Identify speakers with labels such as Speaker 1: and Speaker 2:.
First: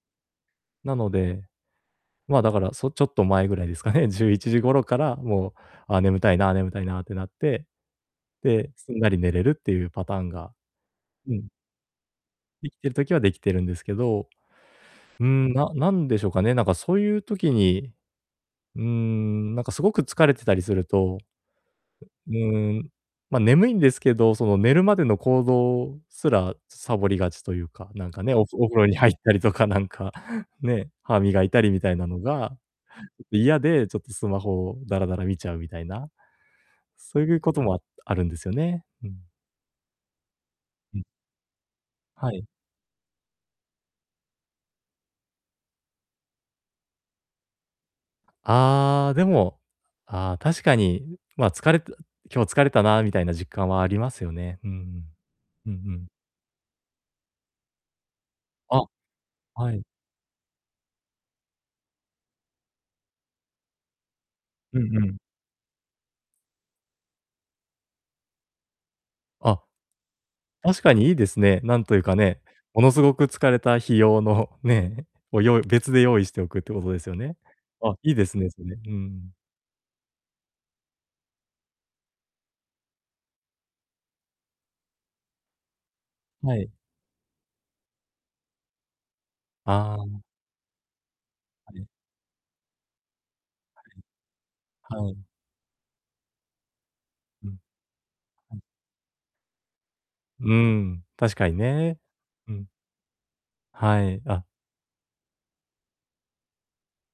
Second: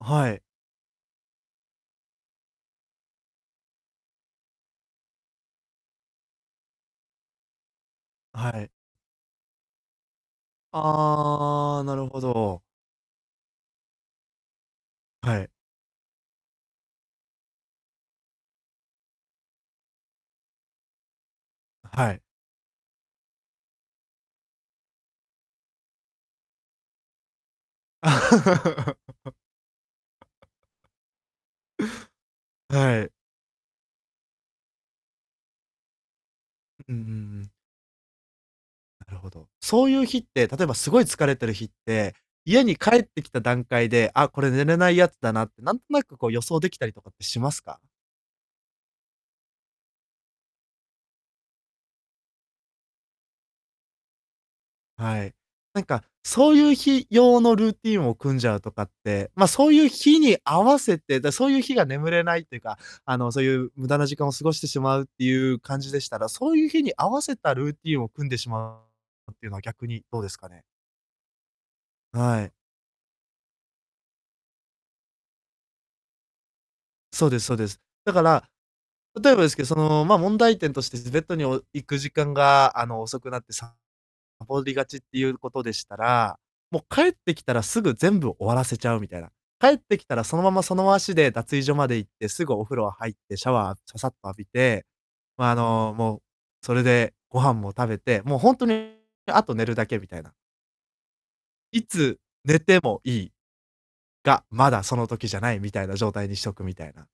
Speaker 1: あ、はい。
Speaker 2: なので、ま、だから、そちょっと前ぐらいですかね。11時頃からもう、あ、眠たいな、眠たいなってなって。
Speaker 1: あ、はい。
Speaker 2: で、すんなり寝れるっていうパターンがうん。
Speaker 1: ああ、なるほど。
Speaker 2: できてる時はできてるんですけど。うー
Speaker 1: はい。
Speaker 2: ん、ななんでしょうかね、なんか、そういう時に、うーん、なんか、すごく疲れてたりすると
Speaker 1: あ、はい。
Speaker 2: うーん、ま、眠いんですけど、その寝るまでの行動すら、さぼりがちというか、なんかね、おふお風呂に入ったりとかなんか、ね、歯磨いたりみたいなのが
Speaker 1: はい。
Speaker 2: 嫌で、ちょっとスマホをダラダラ見ちゃうみたいな。
Speaker 1: ん、うんうん
Speaker 2: そうい
Speaker 1: う
Speaker 2: う
Speaker 1: ん。
Speaker 2: ことも、ああるんですよね、う
Speaker 1: な
Speaker 2: ん。
Speaker 1: るほど。そういう日って、例えばす
Speaker 2: う
Speaker 1: ごい
Speaker 2: ん。
Speaker 1: 疲れてる日って、
Speaker 2: はい。
Speaker 1: 家に帰ってきた段階で、あ、これ寝れないやつだなって、なんとなく、こう、予想できたりとかってしますか？
Speaker 2: ああ、でも、ああ、確かに、まあ、疲れた今日疲れたなみたいな実感はありますよね。うんうん。
Speaker 1: はい。
Speaker 2: うんう
Speaker 1: なんか、
Speaker 2: ん。
Speaker 1: そういう日用のルーティンを組んじゃうとか
Speaker 2: あ、
Speaker 1: って、ま、そ
Speaker 2: は
Speaker 1: う
Speaker 2: い。
Speaker 1: いう日に合わせて。で、そういう日が眠れないっていうか、あの、そういう無駄な時間を過ごしてし
Speaker 2: うん
Speaker 1: ま
Speaker 2: う
Speaker 1: うっ
Speaker 2: ん。
Speaker 1: ていう感じでしたら、そういう日に合わせたルーティンを組んでしまうっていうのは
Speaker 2: あ。
Speaker 1: 逆にどうですかね？
Speaker 2: 確かにいいですね。なんというかね。
Speaker 1: はい。
Speaker 2: ものすごく疲れた日用の、ね、を用意別で用意しておくっていうことですよ
Speaker 1: そう
Speaker 2: ね。
Speaker 1: ですそうです。
Speaker 2: あ、
Speaker 1: だ
Speaker 2: いい
Speaker 1: か
Speaker 2: です
Speaker 1: ら、
Speaker 2: ね、それ、う
Speaker 1: 例え
Speaker 2: ん。
Speaker 1: ばですけど、その、ま、問題点として、ずベッドにお行く時間が、あの、遅くなってさぼりがちっていうことでしたら、
Speaker 2: はい。
Speaker 1: もう帰ってきたらすぐ全部終わらせちゃうみたいな。帰っ
Speaker 2: ああ、
Speaker 1: てきたら、
Speaker 2: ん。
Speaker 1: そのままその足で脱衣所
Speaker 2: はい。
Speaker 1: まで行って、すぐお風呂入って、シャワーささっと浴びて、
Speaker 2: はい。はい。
Speaker 1: ま、あの、もう、それでご
Speaker 2: う
Speaker 1: 飯
Speaker 2: ん。
Speaker 1: も食べて、もうほん
Speaker 2: うん。
Speaker 1: とにあと寝るだけみたいな。
Speaker 2: うーん、確かに
Speaker 1: い
Speaker 2: ね。
Speaker 1: つ
Speaker 2: う
Speaker 1: 寝
Speaker 2: ん。
Speaker 1: てもいい。
Speaker 2: はい、
Speaker 1: が、
Speaker 2: あ
Speaker 1: まだその時じゃない、みたいな状態にしとくみたいな。